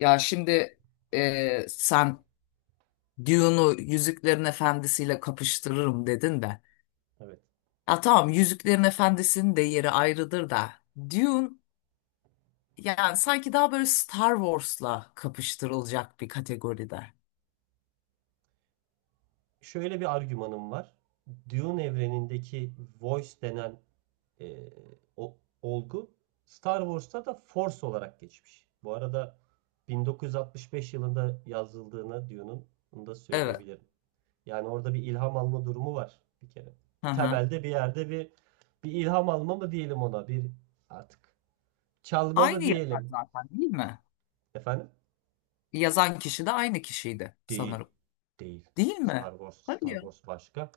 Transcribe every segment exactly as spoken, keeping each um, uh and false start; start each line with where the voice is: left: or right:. left: Ya şimdi e, sen Dune'u Yüzüklerin Efendisi'yle kapıştırırım dedin de.
right: Evet.
left: Ya tamam Yüzüklerin Efendisi'nin de yeri ayrıdır da. Dune yani sanki daha böyle Star Wars'la kapıştırılacak bir kategoride.
right: Şöyle bir argümanım var. Dune evrenindeki Voice denen e, o, olgu Star Wars'ta da Force olarak geçmiş. Bu arada bin dokuz yüz altmış beş yılında yazıldığını Dune'un bunu da
left: Evet.
right: söyleyebilirim. Yani orada bir ilham alma durumu var bir kere.
left: Hı hı.
right: Temelde bir yerde bir bir ilham alma mı diyelim ona bir artık çalma mı
left: Aynı yazar
right: diyelim
left: zaten değil mi?
right: efendim.
left: Yazan kişi de aynı kişiydi
right: Değil.
left: sanırım.
right: Değil.
left: Değil
right: Star
left: mi?
right: Wars, Star
left: Hayır.
right: Wars başka.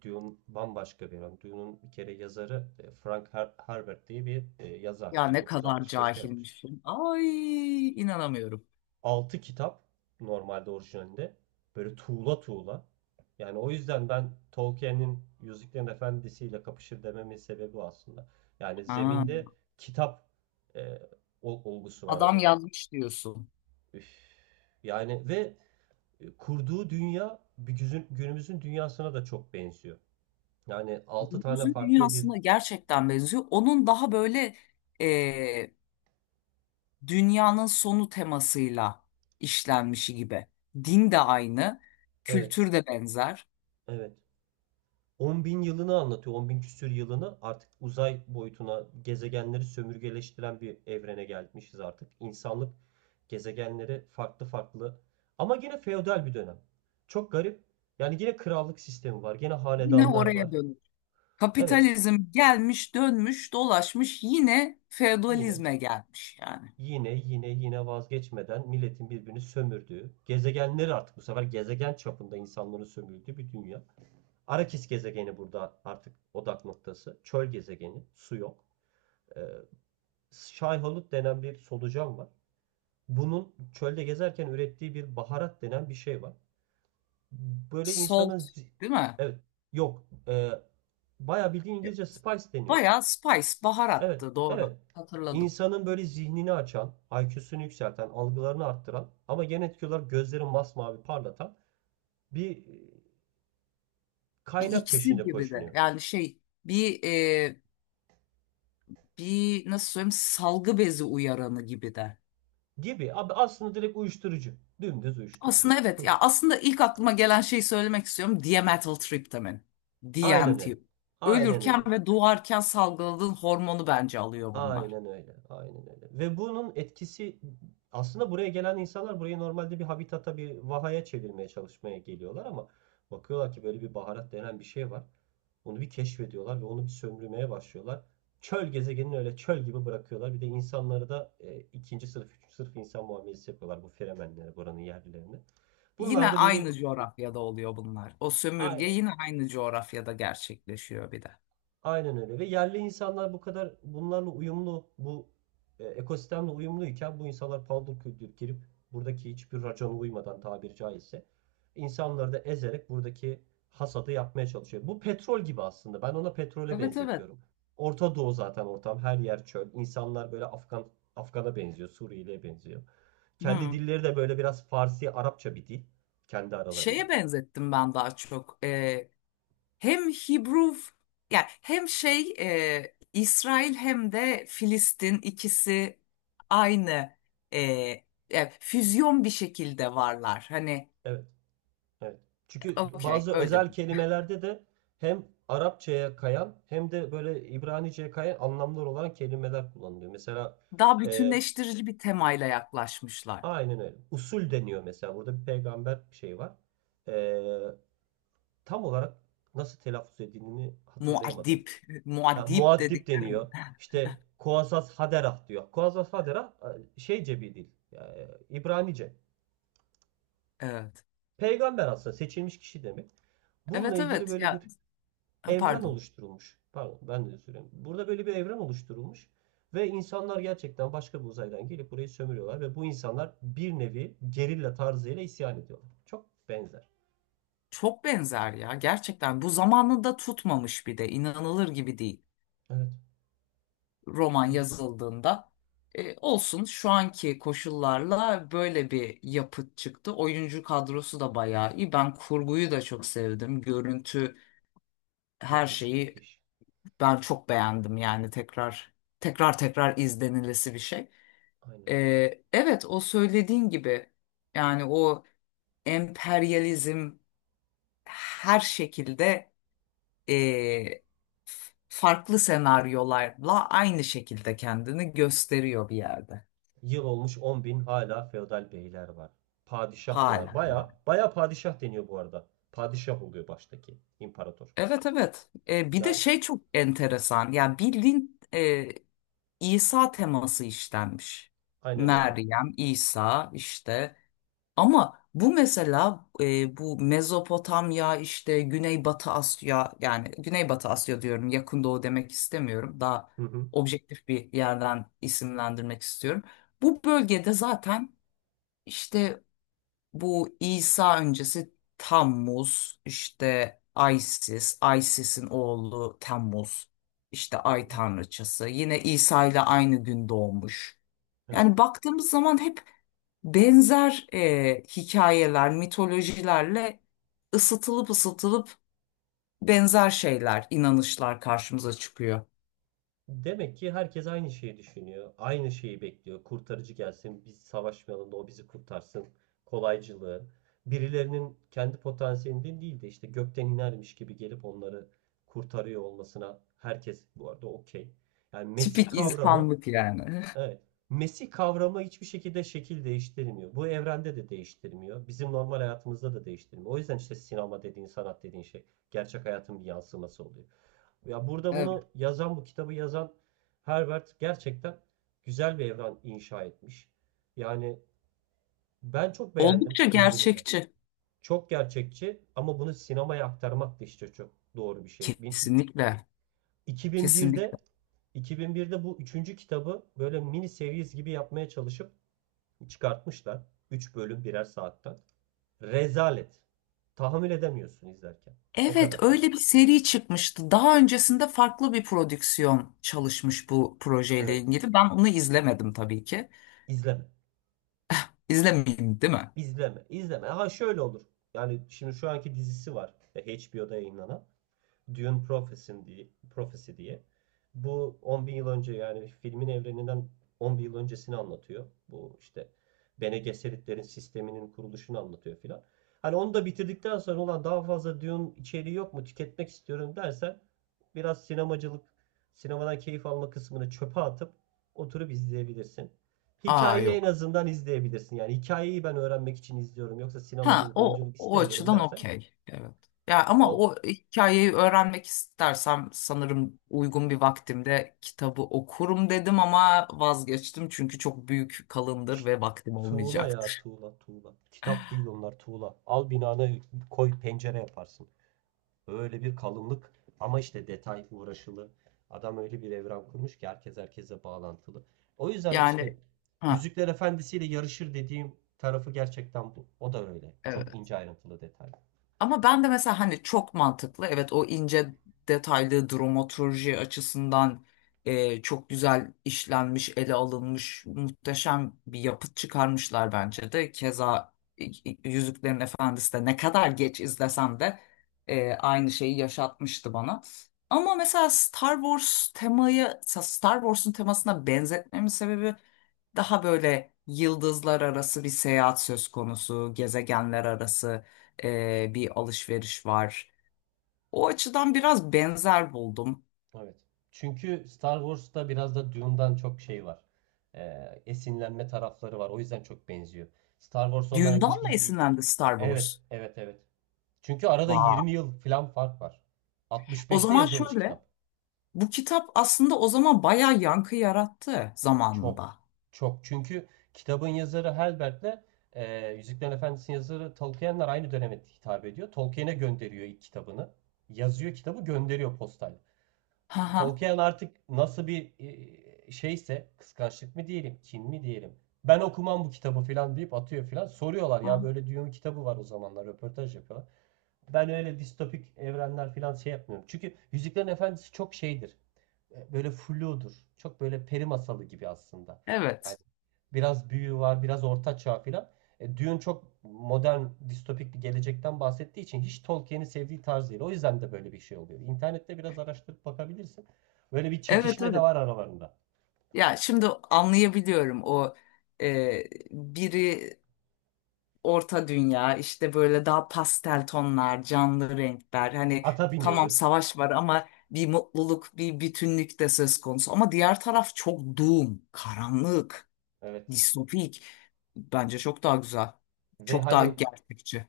right: Dune bambaşka bir adam. Dune'un bir kere yazarı e, Frank Her- Herbert diye bir e, yazar.
left: Ya ne kadar
right: bin dokuz yüz altmış beşte yapmış.
left: cahilmişim. Ay inanamıyorum.
right: Altı kitap normalde orijinalinde. Böyle tuğla tuğla. Yani o yüzden ben Tolkien'in Yüzüklerin Efendisi'yle kapışır dememin sebebi o aslında. Yani
left: Ha,
right: zeminde kitap e, ol- olgusu var.
left: adam
right: Hani
left: yazmış diyorsun.
right: üf. Yani ve e, kurduğu dünya bir günümüzün dünyasına da çok benziyor. Yani altı tane
left: Günümüzün
right: farklı bir.
left: dünyasına gerçekten benziyor. Onun daha böyle e, dünyanın sonu temasıyla işlenmişi gibi. Din de aynı,
right: Evet,
left: kültür de benzer.
right: evet. on bin yılını anlatıyor. on bin küsür yılını artık uzay boyutuna gezegenleri sömürgeleştiren bir evrene gelmişiz artık. İnsanlık gezegenleri farklı farklı ama yine feodal bir dönem. Çok garip. Yani yine krallık sistemi var. Yine
left: Yine
right: hanedanlar
left: oraya
right: var.
left: dönüyor.
right: Evet,
left: Kapitalizm gelmiş, dönmüş, dolaşmış yine
right: yine.
left: feodalizme gelmiş yani.
right: Yine yine yine vazgeçmeden milletin birbirini sömürdüğü, gezegenleri artık bu sefer gezegen çapında insanların sömürdüğü bir dünya. Arakis gezegeni burada artık odak noktası. Çöl gezegeni, su yok. Ee, Şayhalut denen bir solucan var. Bunun çölde gezerken ürettiği bir baharat denen bir şey var. Böyle
left: Salt,
right: insanın...
left: değil mi?
right: Evet, yok. Ee, bayağı bildiğin İngilizce spice deniyor.
left: Bayağı spice,
right: Evet,
left: baharattı doğru.
right: evet.
left: Hatırladım.
right: İnsanın böyle zihnini açan, I Q'sunu yükselten, algılarını arttıran ama genetik etki olarak gözleri masmavi parlatan bir e,
left: Bir
right: kaynak
left: iksir
right: peşinde
left: gibi de
right: koşunuyor.
left: yani şey bir e, bir nasıl söyleyeyim salgı bezi uyaranı gibi de.
right: Gibi. Abi aslında direkt uyuşturucu. Dümdüz uyuşturucu.
left: Aslında evet ya aslında ilk aklıma gelen şeyi söylemek istiyorum. Diametyl triptamin.
right: Aynen öyle.
left: D M T.
right: Aynen öyle.
left: Ölürken ve doğarken salgıladığın hormonu bence alıyor bunlar.
right: Aynen öyle. Aynen öyle. Ve bunun etkisi aslında buraya gelen insanlar burayı normalde bir habitata, bir vahaya çevirmeye çalışmaya geliyorlar ama bakıyorlar ki böyle bir baharat denen bir şey var. Onu bir keşfediyorlar ve onu bir sömürmeye başlıyorlar. Çöl gezegenini öyle çöl gibi bırakıyorlar. Bir de insanları da e, ikinci sınıf, üçüncü sınıf insan muamelesi yapıyorlar bu Fremenlere, buranın yerlilerine.
left: Yine
right: Bunlar da böyle.
left: aynı coğrafyada oluyor bunlar. O sömürge
right: Aynen.
left: yine aynı coğrafyada gerçekleşiyor bir de.
right: Aynen öyle. Ve yerli insanlar bu kadar bunlarla uyumlu, bu e, ekosistemle uyumluyken bu insanlar paldır küldür girip buradaki hiçbir racona uymadan tabiri caizse insanları da ezerek buradaki hasadı yapmaya çalışıyor. Bu petrol gibi aslında. Ben ona petrole
left: Evet, evet.
right: benzetiyorum. Orta Doğu zaten ortam. Her yer çöl. İnsanlar böyle Afgan Afgan'a benziyor, Suriyeli'ye benziyor. Kendi
left: Hmm.
right: dilleri de böyle biraz Farsi, Arapça bir dil kendi aralarında.
left: Şeye benzettim ben daha çok. Hem Hebrew yani hem şey e, İsrail hem de Filistin ikisi aynı e, e, füzyon bir şekilde varlar. Hani
right: Evet, evet. Çünkü
left: okey
right: bazı
left: öyle.
right: özel kelimelerde de hem Arapçaya kayan hem de böyle İbranice'ye kayan anlamlar olan kelimeler kullanılıyor. Mesela
left: Daha
right: e,
left: bütünleştirici bir temayla yaklaşmışlar.
right: aynen öyle. Usul deniyor mesela. Burada bir peygamber şeyi var. E, tam olarak nasıl telaffuz edildiğini hatırlayamadım.
left: Muad'dib,
right: Ha,
left: Muad'dib
right: muaddip
left: dedikleri
right: deniyor.
left: mi?
right: İşte Kuasas Haderah diyor. Kuasas Haderah e, şeyce bir dil. e, İbranice.
left: Evet.
right: Peygamber aslında seçilmiş kişi demek. Bununla
left: Evet,
right: ilgili
left: evet
right: böyle
left: ya,
right: bir
left: ha,
right: evren
left: pardon.
right: oluşturulmuş. Pardon ben de söyleyeyim. Burada böyle bir evren oluşturulmuş. Ve insanlar gerçekten başka bir uzaydan gelip burayı sömürüyorlar. Ve bu insanlar bir nevi gerilla tarzıyla isyan ediyorlar. Çok benzer.
left: Çok benzer ya gerçekten bu zamanında tutmamış bir de inanılır gibi değil.
right: Evet.
left: Roman yazıldığında. E, olsun şu anki koşullarla böyle bir yapıt çıktı. Oyuncu kadrosu da bayağı iyi. Ben kurguyu da çok sevdim. Görüntü, her
right: Müthiş
left: şeyi
right: müthiş.
left: ben çok beğendim yani tekrar tekrar tekrar izlenilesi bir şey. E,
right: Aynen.
left: evet, o söylediğin gibi yani o emperyalizm her şekilde e, farklı senaryolarla aynı şekilde kendini gösteriyor bir yerde.
right: Yıl olmuş on bin, hala feodal beyler var. Padişah diyorlar.
left: Hala yani.
right: Baya baya padişah deniyor bu arada. Padişah oluyor baştaki imparator.
left: Evet, evet. E, bir de
right: Yani
left: şey çok enteresan. Yani bildiğin e, İsa teması işlenmiş.
right: aynen öyle.
left: Meryem, İsa işte. Ama bu mesela e, bu Mezopotamya işte Güneybatı Asya yani Güneybatı Asya diyorum yakın doğu demek istemiyorum. Daha
right: Hı hı.
left: objektif bir yerden isimlendirmek istiyorum. Bu bölgede zaten işte bu İsa öncesi Tammuz, işte Isis, Isis'in oğlu Temmuz, işte
right: Hı hı.
left: Ay Tanrıçası. Yine İsa ile aynı gün doğmuş.
right: Evet.
left: Yani baktığımız zaman hep benzer e, hikayeler, mitolojilerle ısıtılıp ısıtılıp benzer şeyler, inanışlar karşımıza çıkıyor.
right: Demek ki herkes aynı şeyi düşünüyor. Aynı şeyi bekliyor. Kurtarıcı gelsin, biz savaşmayalım da o bizi kurtarsın. Kolaycılığı. Birilerinin kendi potansiyelinden değil de işte gökten inermiş gibi gelip onları kurtarıyor olmasına herkes bu arada okey. Yani Mesih
left: Tipik
right: kavramı.
left: insanlık yani.
right: Evet. Mesih kavramı hiçbir şekilde şekil değiştirmiyor. Bu evrende de değiştirmiyor. Bizim normal hayatımızda da değiştirmiyor. O yüzden işte sinema dediğin, sanat dediğin şey gerçek hayatın bir yansıması oluyor. Ya burada
left: Evet.
right: bunu yazan, bu kitabı yazan Herbert gerçekten güzel bir evren inşa etmiş. Yani ben çok beğendim
left: Oldukça
right: filmini de.
left: gerçekçi.
right: Çok gerçekçi ama bunu sinemaya aktarmak da işte çok doğru bir şey. Bin-
left: Kesinlikle.
right: iki bin birde
left: Kesinlikle.
right: iki bin birde bu üçüncü kitabı böyle mini series gibi yapmaya çalışıp çıkartmışlar. Üç bölüm birer saatten. Rezalet. Tahammül edemiyorsun izlerken. O
left: Evet,
right: kadar kötü.
left: öyle bir seri çıkmıştı. Daha öncesinde farklı bir prodüksiyon çalışmış bu projeyle
right: Evet.
left: ilgili. Ben onu izlemedim tabii ki.
right: İzleme.
left: İzlemeyeyim, değil mi?
right: İzleme. İzleme. Ha şöyle olur. Yani şimdi şu anki dizisi var. e, H B O'da yayınlanan. Dune Prophecy diye, Prophecy diye. Bu on bin yıl önce yani filmin evreninden on bin yıl öncesini anlatıyor. Bu işte Bene Gesseritlerin sisteminin kuruluşunu anlatıyor filan. Hani onu da bitirdikten sonra ulan daha fazla Dune içeriği yok mu tüketmek istiyorum dersen biraz sinemacılık, sinemadan keyif alma kısmını çöpe atıp oturup izleyebilirsin.
left: Aa
right: Hikayeyi en
left: yok.
right: azından izleyebilirsin. Yani hikayeyi ben öğrenmek için izliyorum yoksa
left: Ha,
right: sinemacılık,
left: o
right: oyunculuk
left: o
right: istemiyorum
left: açıdan
right: dersen
left: okey. Evet. Ya ama
right: o.
left: o hikayeyi öğrenmek istersem sanırım uygun bir vaktimde kitabı okurum dedim ama vazgeçtim çünkü çok büyük kalındır ve vaktim
right: Tuğla ya,
left: olmayacaktır.
right: tuğla tuğla. Kitap değil onlar, tuğla. Al binana koy, pencere yaparsın. Öyle bir kalınlık ama işte detay uğraşılı. Adam öyle bir evren kurmuş ki herkes herkese bağlantılı. O yüzden işte
left: Yani ha
right: Yüzükler Efendisi ile yarışır dediğim tarafı gerçekten bu. O da öyle. Çok
left: evet.
right: ince ayrıntılı detay.
left: Ama ben de mesela hani çok mantıklı. Evet o ince detaylı dramaturji açısından e, çok güzel işlenmiş, ele alınmış, muhteşem bir yapıt çıkarmışlar bence de. Keza e, Yüzüklerin Efendisi de ne kadar geç izlesem de e, aynı şeyi yaşatmıştı bana. Ama mesela Star Wars temayı, Star Wars'un temasına benzetmemin sebebi daha böyle yıldızlar arası bir seyahat söz konusu, gezegenler arası e, bir alışveriş var. O açıdan biraz benzer buldum.
right: Evet. Çünkü Star Wars'ta biraz da Dune'dan çok şey var. Ee, esinlenme tarafları var. O yüzden çok benziyor. Star Wars ondan
left: Dune'dan
right: yaklaşık...
left: mı
right: y-
left: esinlendi Star
right: Evet,
left: Wars?
right: evet, evet. Çünkü arada yirmi
left: Vay.
right: yıl falan fark var.
left: O
right: altmış beşte
left: zaman
right: yazılmış
left: şöyle,
right: kitap.
left: bu kitap aslında o zaman bayağı yankı yarattı
right: Çok.
left: zamanında.
right: Çok. Çünkü kitabın yazarı Herbert'le e, Yüzüklerin Efendisi'nin yazarı Tolkien'ler aynı döneme hitap ediyor. Tolkien'e gönderiyor ilk kitabını. Yazıyor kitabı gönderiyor postal.
left: Ha
right: E,
left: ha.
right: Tolkien artık nasıl bir e, şeyse kıskançlık mı diyelim, kin mi diyelim. Ben okumam bu kitabı falan deyip atıyor falan. Soruyorlar
left: Ha.
right: ya böyle diyor, kitabı var o zamanlar röportaj yapıyorlar. Ben öyle distopik evrenler falan şey yapmıyorum. Çünkü Yüzüklerin Efendisi çok şeydir. E, Böyle fludur. Çok böyle peri masalı gibi aslında. Yani
left: Evet.
right: biraz büyü var, biraz orta çağ falan. E, Dune çok modern, distopik bir gelecekten bahsettiği için hiç Tolkien'in sevdiği tarz değil. O yüzden de böyle bir şey oluyor. İnternette biraz araştırıp bakabilirsin. Böyle bir
left: Evet,
right: çekişme de
left: evet.
right: var aralarında.
left: Ya şimdi anlayabiliyorum o e, biri orta dünya işte böyle daha pastel tonlar, canlı renkler. Hani
right: Ata
left: tamam
right: biniyoruz.
left: savaş var ama bir mutluluk, bir bütünlük de söz konusu. Ama diğer taraf çok doom, karanlık,
right: Evet.
left: distopik. Bence çok daha güzel.
right: Ve
left: Çok daha
right: hani
left: gerçekçi.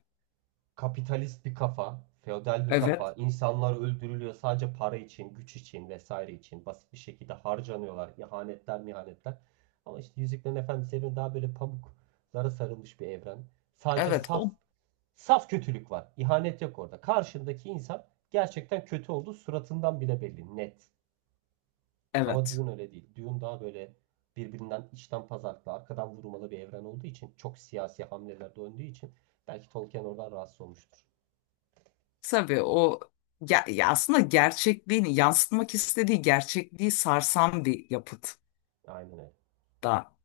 right: kapitalist bir kafa, feodal bir kafa.
left: Evet.
right: İnsanlar öldürülüyor sadece para için, güç için vesaire için. Basit bir şekilde harcanıyorlar. İhanetler, mihanetler. Ama işte Yüzüklerin Efendisi evreni daha böyle pamuklara sarılmış bir evren. Sadece
left: Evet
right: saf
left: o
right: saf kötülük var. İhanet yok orada. Karşındaki insan gerçekten kötü olduğu suratından bile belli. Net. Ama
left: evet.
right: Dune öyle değil. Dune daha böyle birbirinden içten pazarlıklı, arkadan vurmalı bir evren olduğu için çok siyasi hamlelerde döndüğü için belki Tolkien oradan rahatsız olmuştur.
left: Tabii o ya, ya aslında gerçekliğini yansıtmak istediği gerçekliği sarsan bir yapıt
right: Aynen öyle.
left: da.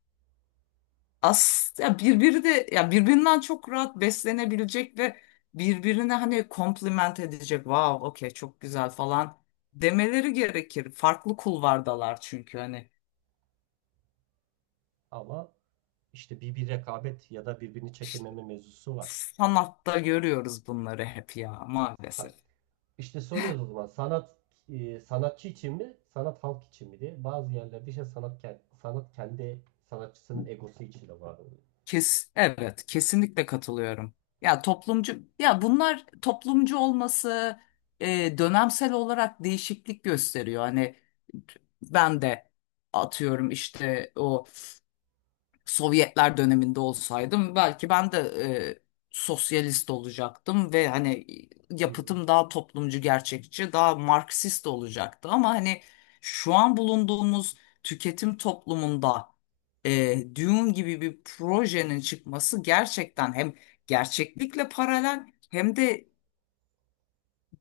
left: As ya birbiri de ya birbirinden çok rahat beslenebilecek ve birbirine hani kompliment edecek. Wow, okey çok güzel falan demeleri gerekir. Farklı kulvardalar çünkü hani
right: Ama işte bir, bir rekabet ya da birbirini
left: işte
right: çekememe mevzusu var.
left: sanatta görüyoruz bunları hep ya maalesef.
right: Ha, İşte soruyoruz o zaman sanat e, sanatçı için mi, sanat halk için mi diye. Bazı yerlerde işte sanat, ken- sanat kendi sanatçısının egosu için de var oluyor.
left: Kes, evet kesinlikle katılıyorum. Ya toplumcu ya bunlar toplumcu olması e, dönemsel olarak değişiklik gösteriyor. Hani ben de atıyorum işte o Sovyetler döneminde olsaydım belki ben de e, sosyalist olacaktım ve hani
right: Hı. Hı.
left: yapıtım daha toplumcu, gerçekçi, daha Marksist olacaktı. Ama hani şu an bulunduğumuz tüketim toplumunda e, Dune gibi bir projenin çıkması gerçekten hem gerçeklikle paralel hem de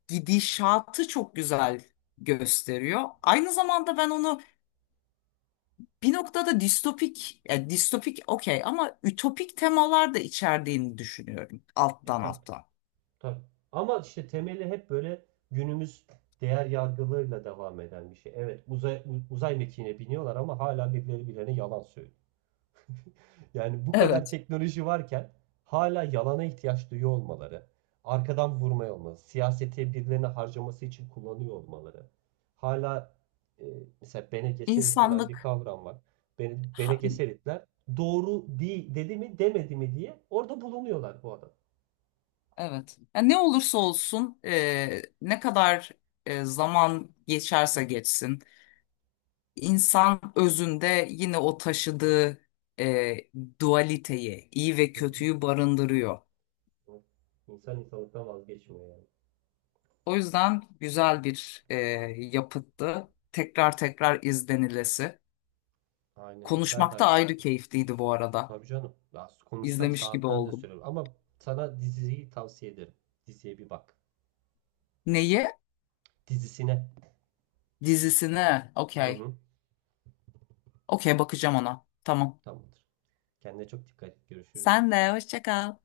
left: gidişatı çok güzel gösteriyor. Aynı zamanda ben onu bir noktada distopik, ya distopik okey ama ütopik temalar da içerdiğini düşünüyorum
right: E
left: alttan
right: tabii.
left: alttan.
right: Tabii. Ama işte temeli hep böyle günümüz değer yargılarıyla devam eden bir şey. Evet, uzay, uzay mekiğine biniyorlar ama hala birileri birilerine yalan söylüyor. Yani bu kadar
left: Evet,
right: teknoloji varken hala yalana ihtiyaç duyuyor olmaları, arkadan vurmaya olması, siyasete birilerine harcaması için kullanıyor olmaları. Hala e, mesela Bene Gesserit denen bir
left: İnsanlık
right: kavram var. Bene, Bene
left: ha-
right: Gesseritler doğru değil dedi mi demedi mi diye orada bulunuyorlar bu adam.
left: evet. Yani ne olursa olsun e, ne kadar e, zaman geçerse geçsin insan özünde yine o taşıdığı e, dualiteyi, iyi ve
right: Hı.
left: kötüyü barındırıyor.
right: İnsan insanlıktan vazgeçmiyor yani.
left: O yüzden güzel bir e, yapıttı. Tekrar tekrar izlenilesi.
right: Aynen öyle. Ben de
left: Konuşmak da
right: aynı
left: ayrı
right: fikirdeyim.
left: keyifliydi bu arada.
right: Tabii canım. Ya konuşsak
left: İzlemiş gibi
right: saatlerce
left: oldum.
right: sürer. Ama sana diziyi tavsiye ederim. Diziye bir bak.
left: Neyi?
right: Dizisine.
left: Dizisini.
right: Hı
left: Okey.
right: hı.
left: Okey, bakacağım ona. Tamam.
right: Tamamdır. Kendine çok dikkat et. Görüşürüz.
left: Sen de hoşça kal.